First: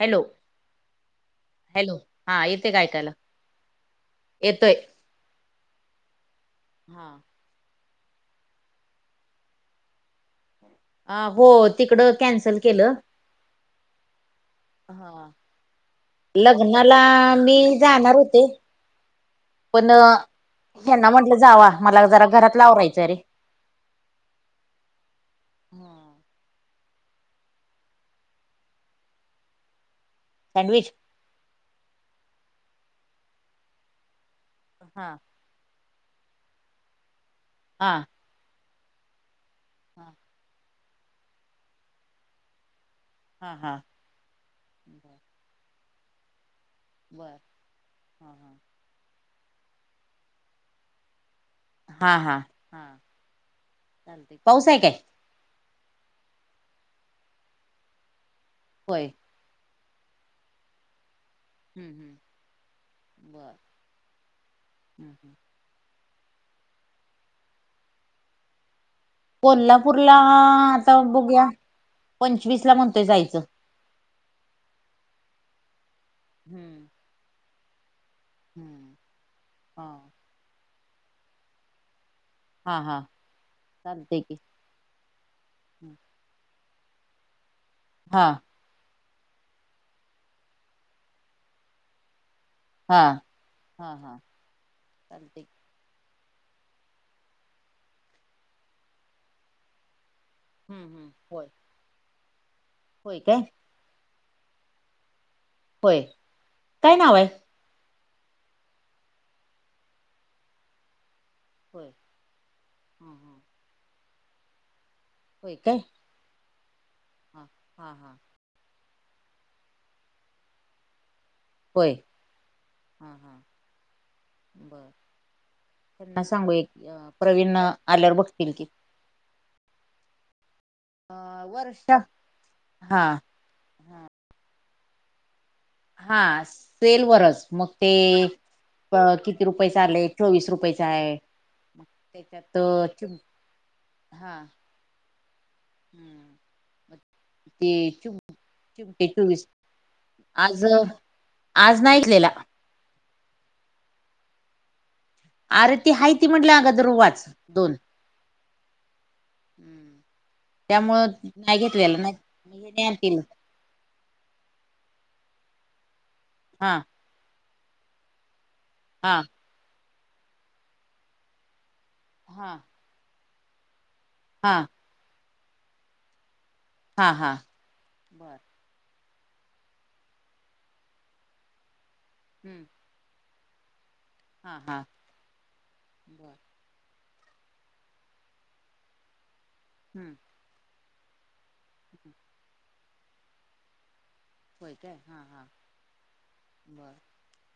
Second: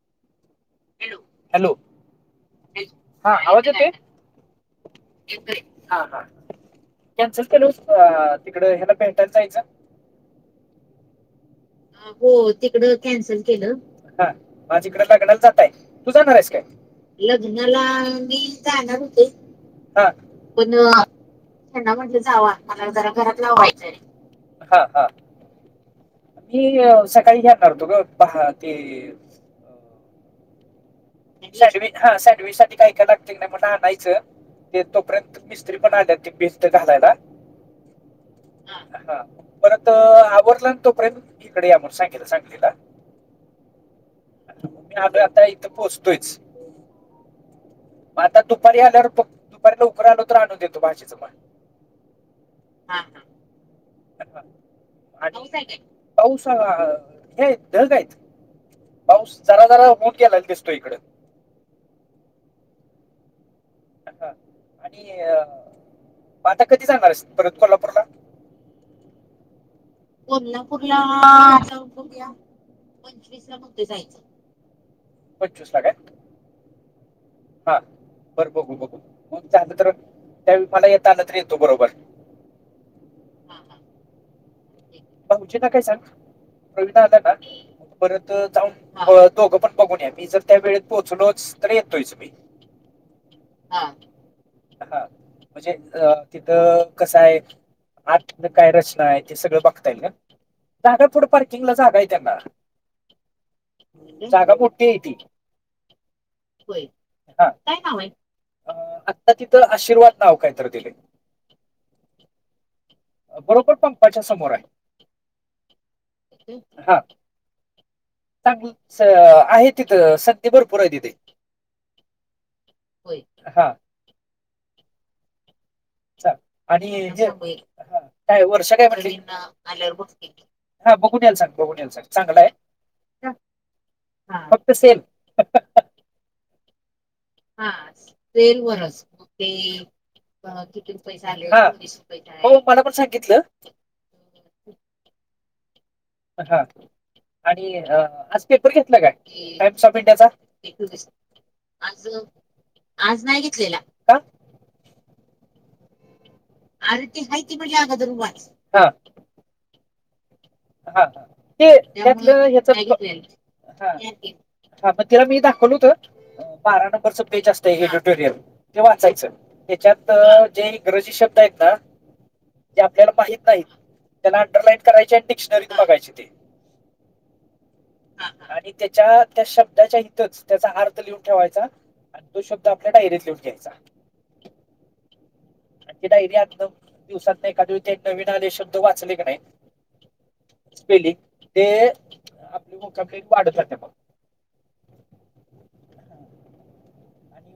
Hello hello हा येतेय काय ऐकायला हा आवाज येतोय येतोय हा हा हा तिक हला भेटायला जायचं अ हो तिकडं हो कॅन्सल केलं तिकडं कॅन्सल केलं हा माझीकडे हा लगनाला जातय तू जाणार आहेस काय लग्नाला मी लग्नाला जाणार होते मी णार पण हो पण ह्यांना म्हटलं जावा त्यांना मला म्हटलं जरा जावा घरातला मला आवरायचं जरा रे घरा हा हा मी सकाळी घेणारतो ग पहा ते सँडविच सँडविच हा सँडविच साठी काही कग नाही मलाायचं हा तोपर्यंत मी त पण आ बीस्ट घालायला हां हा परत आवरला तो प्रेम इकडे या म्ह सांगे सांगलीला हा हा म मी आग बर आता इथं पोहोचतोयच बर मग हा आता दुपारी आल्यावर दुपारीला लवकर आलो तर आणून देतो भाजेचं मन हा हा हा चालते पाऊस आहे काय पाऊसा हे आहेत ढक आहेत होय जरा जरा बऊन गेला दिसतो इकडे हम्म हम्म बर ा हम्म आणि हम्म आता कधी सांगणार परत कोल्हापूरला कोल्हापूरला कोल्हापूरला आता बघूया जाऊ्या पंचवीस ला म्हणतोय जायचं पंचवीस ला कुठे जायचं कचछु सग्या हम्म हा बरं बघू हम्म बघलं हा तर त्या मला यता आलं तर येतो बरोबर हा हा लते क भाऊज ना काय सांग प्रवीणा आला ना हा परत जाऊन दोघं पण बघूनया मी जर त्या वेळेत पोहोचलोच तर येतोयचु मही हा हा चालतय की म्हणजे अ तिथं कसं आहे आत काय रचना आहे ते सगळं बघता येईल हम्म हम्म होय जागाय त्यांना होय काय जागा पुठते येे होय नाव आहे काय काम आहे अ आता तिथं आशीर्वाद नाव कायत दिले हो बरोबर पण पाझ्या समोर आहे हो काय हा हा हा हा चांगल आहे तिथं संधी भरपूर आहे तिथे प ह हां हा बरं [unintelligible] आणि प्रवीण आल्यावर काय बघतील की वर्ष काय म्हटल्या हा बघून येल सांग बघूनल वर्षा सांग चांगलाय हा फक्त सेल हा सेलवररच हा सेल वच ते रुपयेच आलंय चोवीस रुपयेच किती आहे रुपय मग आले हो त्याच्यात मला पण चिम सांगितलं हा हम्म हा ते आणि चिम आज पेपर घेतला चिमटे चोवीस काय टाइम्स ऑफ इंडियाचा आज आज नाहीचलेला आज नाही घेतलेला आर ते हहाहिती म्हटलं अगोदर आ र वाच खहिती बळी आद रु वा हम्म हा ते त्यात हे ह्याच नाही आणतील हा हा मग तिला मी दाखवल होत हा बाराण ज असत एडुटोरियल ते हा वाचायचं त्याच्यात जे इंग्रजी शब्द आहेत ना हा जे आपल्याला माहित नाहीत त्याना हा अंडरलाईन करायचे आणि डिक्शनरीत बघायचे ते हा हा ह बर आणि त्याच्या त्या शब्दाच्या हितच त्याचा अर्थ लिहून ठेवायचा आणि तो हम्म शब्द आपल्या डायरीत लिहून घ्यायचा हा हा आणखची बर डायरी आत ना दिवसात नाही कधी ते नवीन आले शब्द वाचले की नाही हम्म स्पेलिंग ते हम्म. आपली मोकाकडे वाढत रा मघ पय का आहे हां हां बरं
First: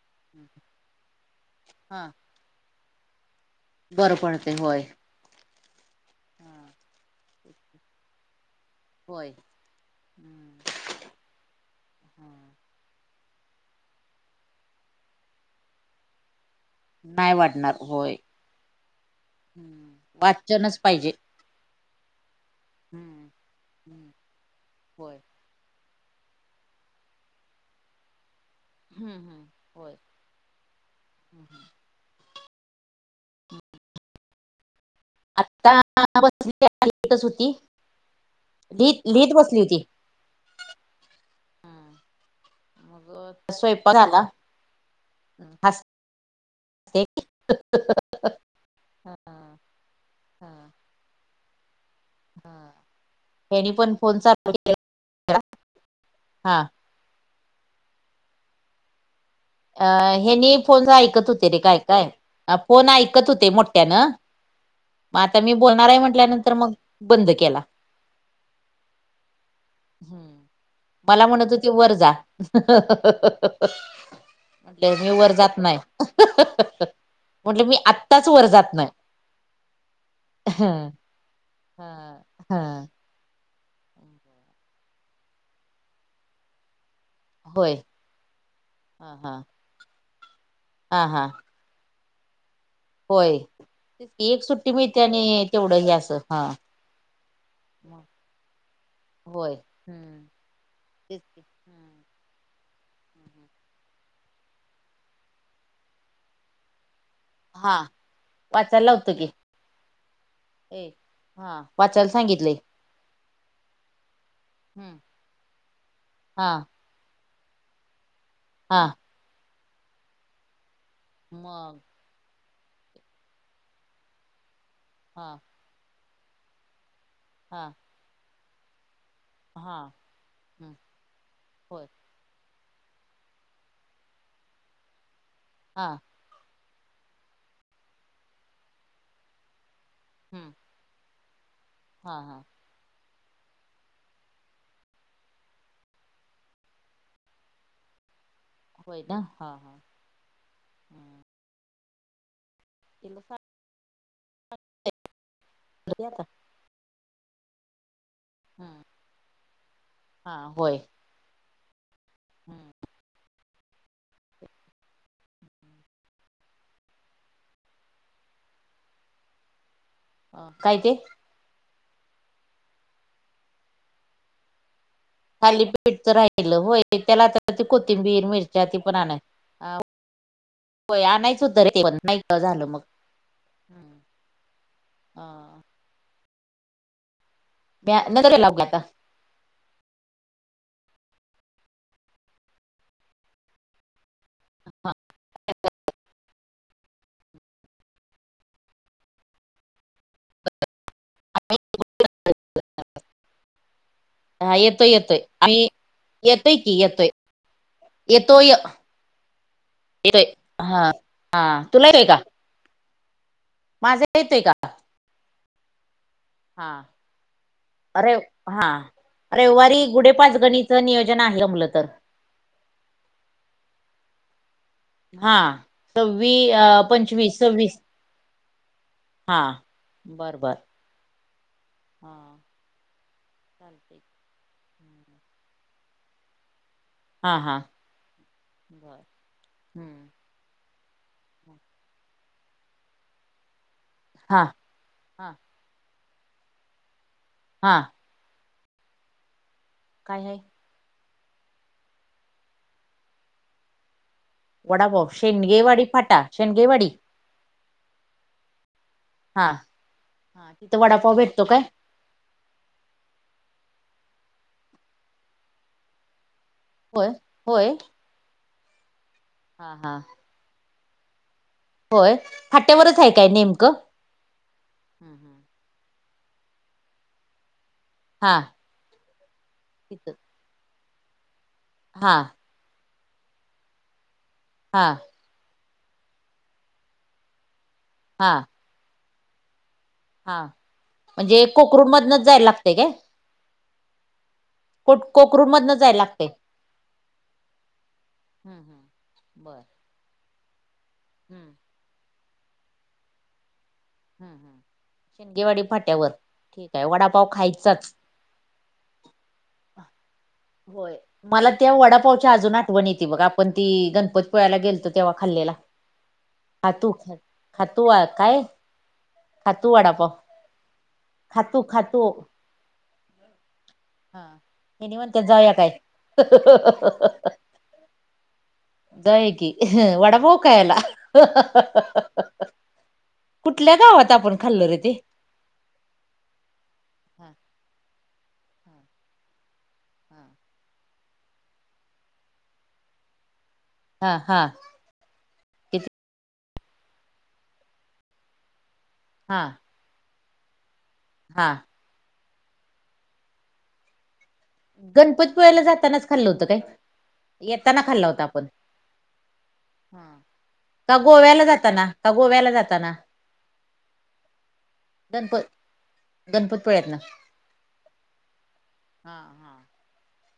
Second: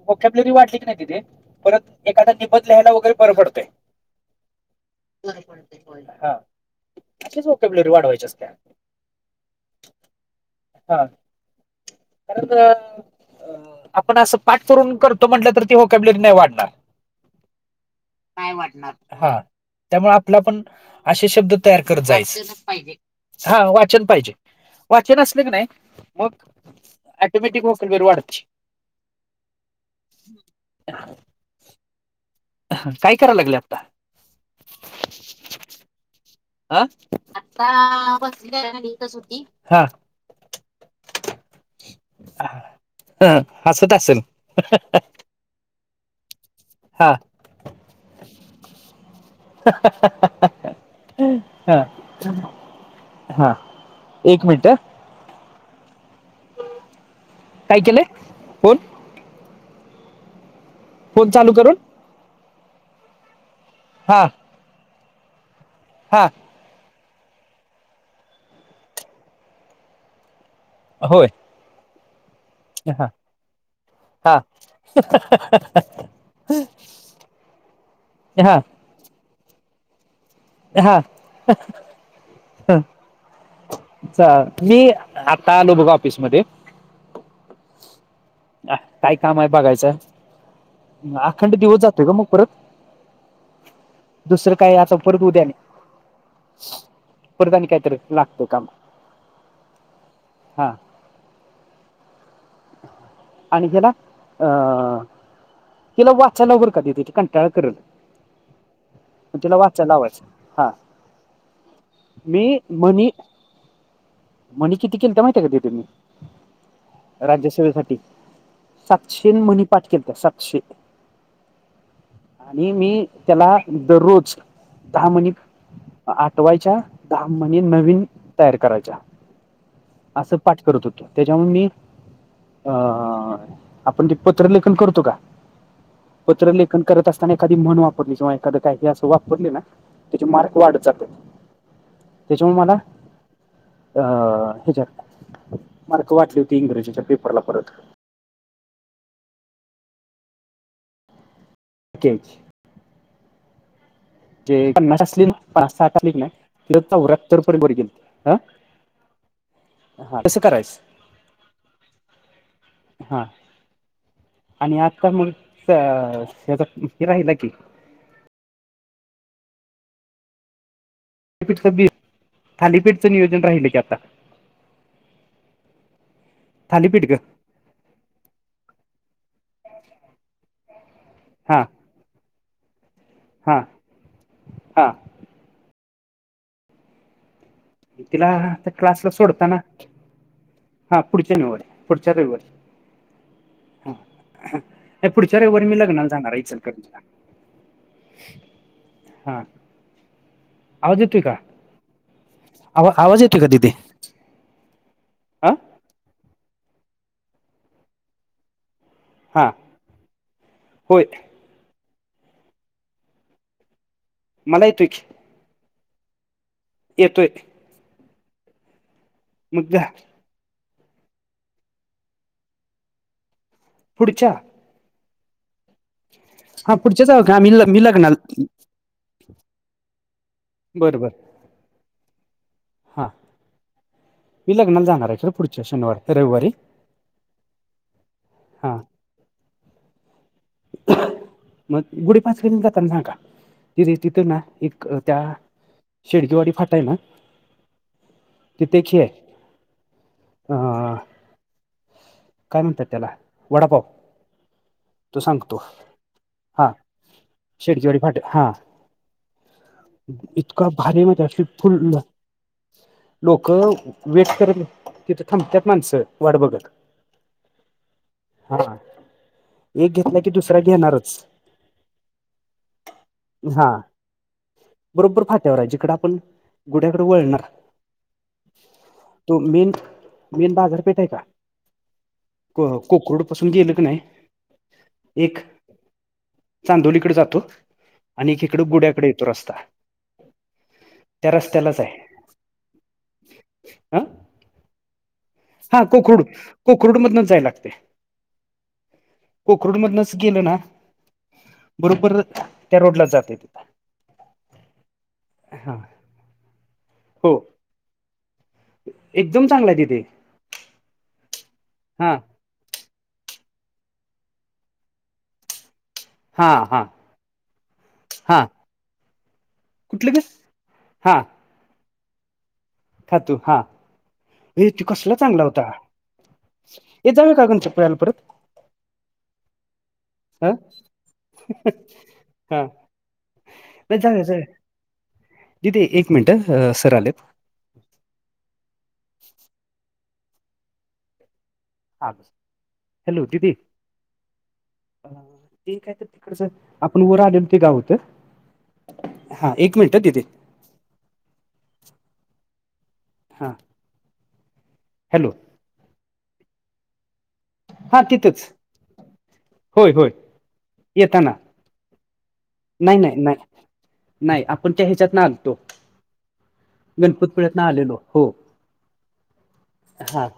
मुक्या प्लेरी वाटली की नाही तिथे परत हा एखादा निपत लिहायला वगैरे बर पडतंय बरं पण ते होय हा. को कर वाड वयचच त्या होय हम्म. हा हा. कारण आपण असं पाठ करून करतो म्हटलं तर ती हो कॅब्लेट नाही नाही वाटणार होय वाढणार हा हम्म. त्यामुळे आपला पण वाचनच पाहिजे असे शब्द तयार करत जायच हम्म. हा वाचन हम्म. पाहिजे होय वाचन असले की नाही मग अटोमॅटिक वकल बेवा वाढचची हम्म हम्म होय ह् हम काय करायला लागले आता आता बसलीच अ होती आता लिहित बसलीस लिहित होटी बसली ह होती ह मग अससत असेल ह अ हां [inaudible] हा [inaudible] हा हा हा हा हेनी पण फोन एक चालू मिीटर हा काय केलंय फोन अ हे न फोन ऐकत होते चालू रे करून काय काय फोन ऐकत होते मोठ त्यान हा मग आता मी बोलणार आहे हा म्हंटल्यानंतर मग बंद केला. हम मला होय म्हणत होती वर जा हा हा म्हटले मी वर जात नाही म्हटलं मी आत्ताच वर हा जात ना ह हा ह अछ मी आता आलो बघा ऑफिसमध्ये होय अ हा काय हा काम आहे बघायचं हा हा अखंड दिवस जातोय का मग परत होय एक दुसरं सुट्टी काय आता मिळते आणि तेवढं हे असं हा पुरदान कायत मग लागतो कामा होय. हम्म हा तेच हम्म. आणि ह्याला अ हिला वाचायला वर कध त ठिकण त्या कर हा वाचायला लावतो की तुला वाचायला लावायचं हा ए हा वाचायला सांगितलंय. मी मनी म्हणे हम्म किती केलं तर माहिती का त तुम्ही हा राज्यसभेसाठी हा सातशे मणीपाठ केत सातशे मग आणि मी त्याला दररोज दहा मनी हा आठवायच्या दहा म्ह हा नवीन तयार करायच्या हा असं पाठ हम्म करत होतो त्याच्यामुळे मी होय ह आपण ते पत्रलेखन करतो का हा पत्र लेखन करत असताना एखादी मन वापरली जिंवा एखादं काही हे असं वापरले ना त्याचे हम्म मार्क वाढत जातो हा हा त्याच्यामुळे मला अ हच्यात मार्क वाटली होती इंग्रजीच्या पेपरला परत होय ना हा हा हम् ठीे [inaudible] जे पन्नास असली ना सांगते पन्कालीिक आता नाही तिथं च वक्तप बर गेल हा हम्म हा कसं करायच हम्म हा आणि आता मांग त [unintelligible] हे राहिल की ह काय ते थापीठच थालीपीठचं नियोजन राहिलं की आता खाली पीठ तर राहिल हो थालीपीठ ग त्याला आता त कोथिंबीर मिरच्या ती पण आणा अ होय आणायच हो तर रे ते पण नाही झालं मग हा अ मी तिला नजरेला लावली तर आता क्लासला सोडता ना हा पुढच्या नवार पुढच्या रविवार ह नाही पुढच्या रे वर मी लग्नाल सांणारचल हा आवाज येतोय का आवा आवाज येतोय का दीदी हा येतोय येतोय आणि येतोय की येतोय येतो य हा येतोय हा होय हा तुला येतय का माझा येतोय का हा येतो येत रे हा मग रविवारी जा गुढे पाच गणीच नियोजन आहे का मुलं तर पुढच्या हा सव्वीस अ हा पुढच्याच आहो का पंचवीस मी ल सव्वीस मी लग्नाला हा बरबर बरंबरं हा हां चालते मी लग्नाला जाणार आहे खडें पुढच्या शनिवार रविवारी हा हा हां ब हम्म मग गुडी पाच कडेन जाता सांका चथ ना हा एक त्या हा शेडकीेवाडी फाटा आहे ना हां तिती ख आहे काय अं, काय म्हणतात त्याला वडापाव वडा भाऊ तो सांगतो शेंगगेवाडी फाटा शेंगगेवाडी शेडचीवाडी फाटे हा हा हा इतका तिथं भारी वडापाव म्हणजे भेटतो काय फुल लोक वेट कर तिथं थांबतात माणसं वाट बघत होय होय हा हा एक हा घेतला की दुसरा घेणारच होय फाट्यावरच आहे काय हा नेमकं हम्म बरोबर हम्म. फाट्यावर आहे जिकड आपण गुड्याकडे वळणार हा तो मेन तिथं मेन बाजारपेठ आहे का हा कोकुड पासून गेलं क नाही हा एक चांदोलीकडे जातो हा आणि एक इकड गुड्याकडे येतो रस्ता हा त्या म्हणजे रस्त्यालाच कोकरुण मधनच जायला लागते का हा कोक हा कोकडू कोकररुडमधन जाय लागते हम्म हम्म. बर कोकररुडमधनच गेल ना हम्म बरोबर त्या रोडला जाते तिथ हम् हम शिंगगेवाडी फाट्यावर ठीक आहे वडापाव हो खायचाच एकदम चांगला आहे तिथे होय मला त्या हा वडापावच्या अजून ठ बण येते बघ आपण ती गणपत पिळयला गेलो तेव्हा खाल्लेला हा हा खातू ख खातू काय हा खतू वाडा प कुठलं ग हा खतू खतू खातू हा म तू हेनी कसला म्हणत्यात चांगला जाऊया होता काय हे जावे कागन चपळाला परत दयग वड हा रोकायला हा कुठल्या गावात आपण खाल्लो रे ते दी ते एक मिनटं सर आलेत हा हम् आ हॅलो ददी हा हा ते किती काय तर तिकडच आपण वर आले ते गावत हा एक मिनिट दिदी हा हां हॅलो गणपतीपुळ्याला जातानाच खाल्लं होतं काय येताना हां खाल्ला होता तिथंच आपण होय ह होय का येताना गोव्याला जाताना ह गोव्याला जात नाही नाही नाही नाही आपण त्या ह्याच्यात गणप नालतो गणपतपुळ्यातनं गणपती तन आलेलो हो हा हा हां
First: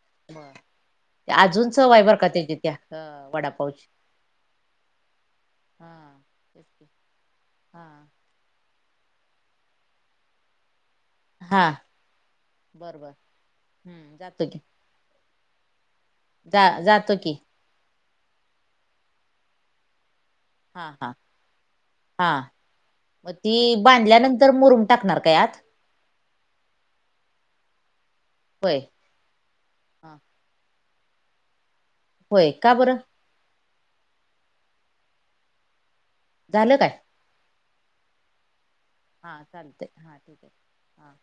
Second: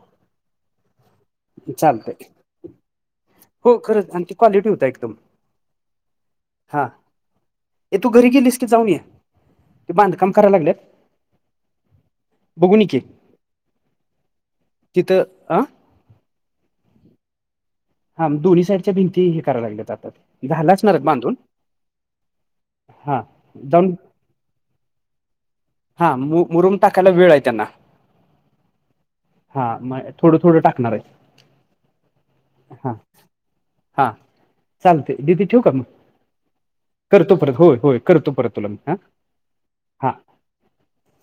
अजूनच वायबर चालतंय काात्याची त्या हो वडापावची खरंच आणि ती क्वालिटी होता एकदम हा तेच हा की हा. तू घरी की लिस्ट जाऊन ये ते बांध काम करायला लागलेत हा बरबर हम्म जातो की किथ आ जा जातो की हां दोन्ही साईडच्या भिती हे कराय लाल्यात आ ते झालं हा असणार आहेत हा बांधून हा हा मग ती जाऊन बांधल्यानंतर मुरूम टाकणार काय आत हा मु मुरम टाकायला वेळ आहे त्यांना होय हा मग थोडं थोडं टाकणार आहे होय का हा बरं हा चालतय ददी ठेव का मग झालं काय करतो परत होय होय करतो परत तुला मी ह हा चालते हा ठीक आहे हा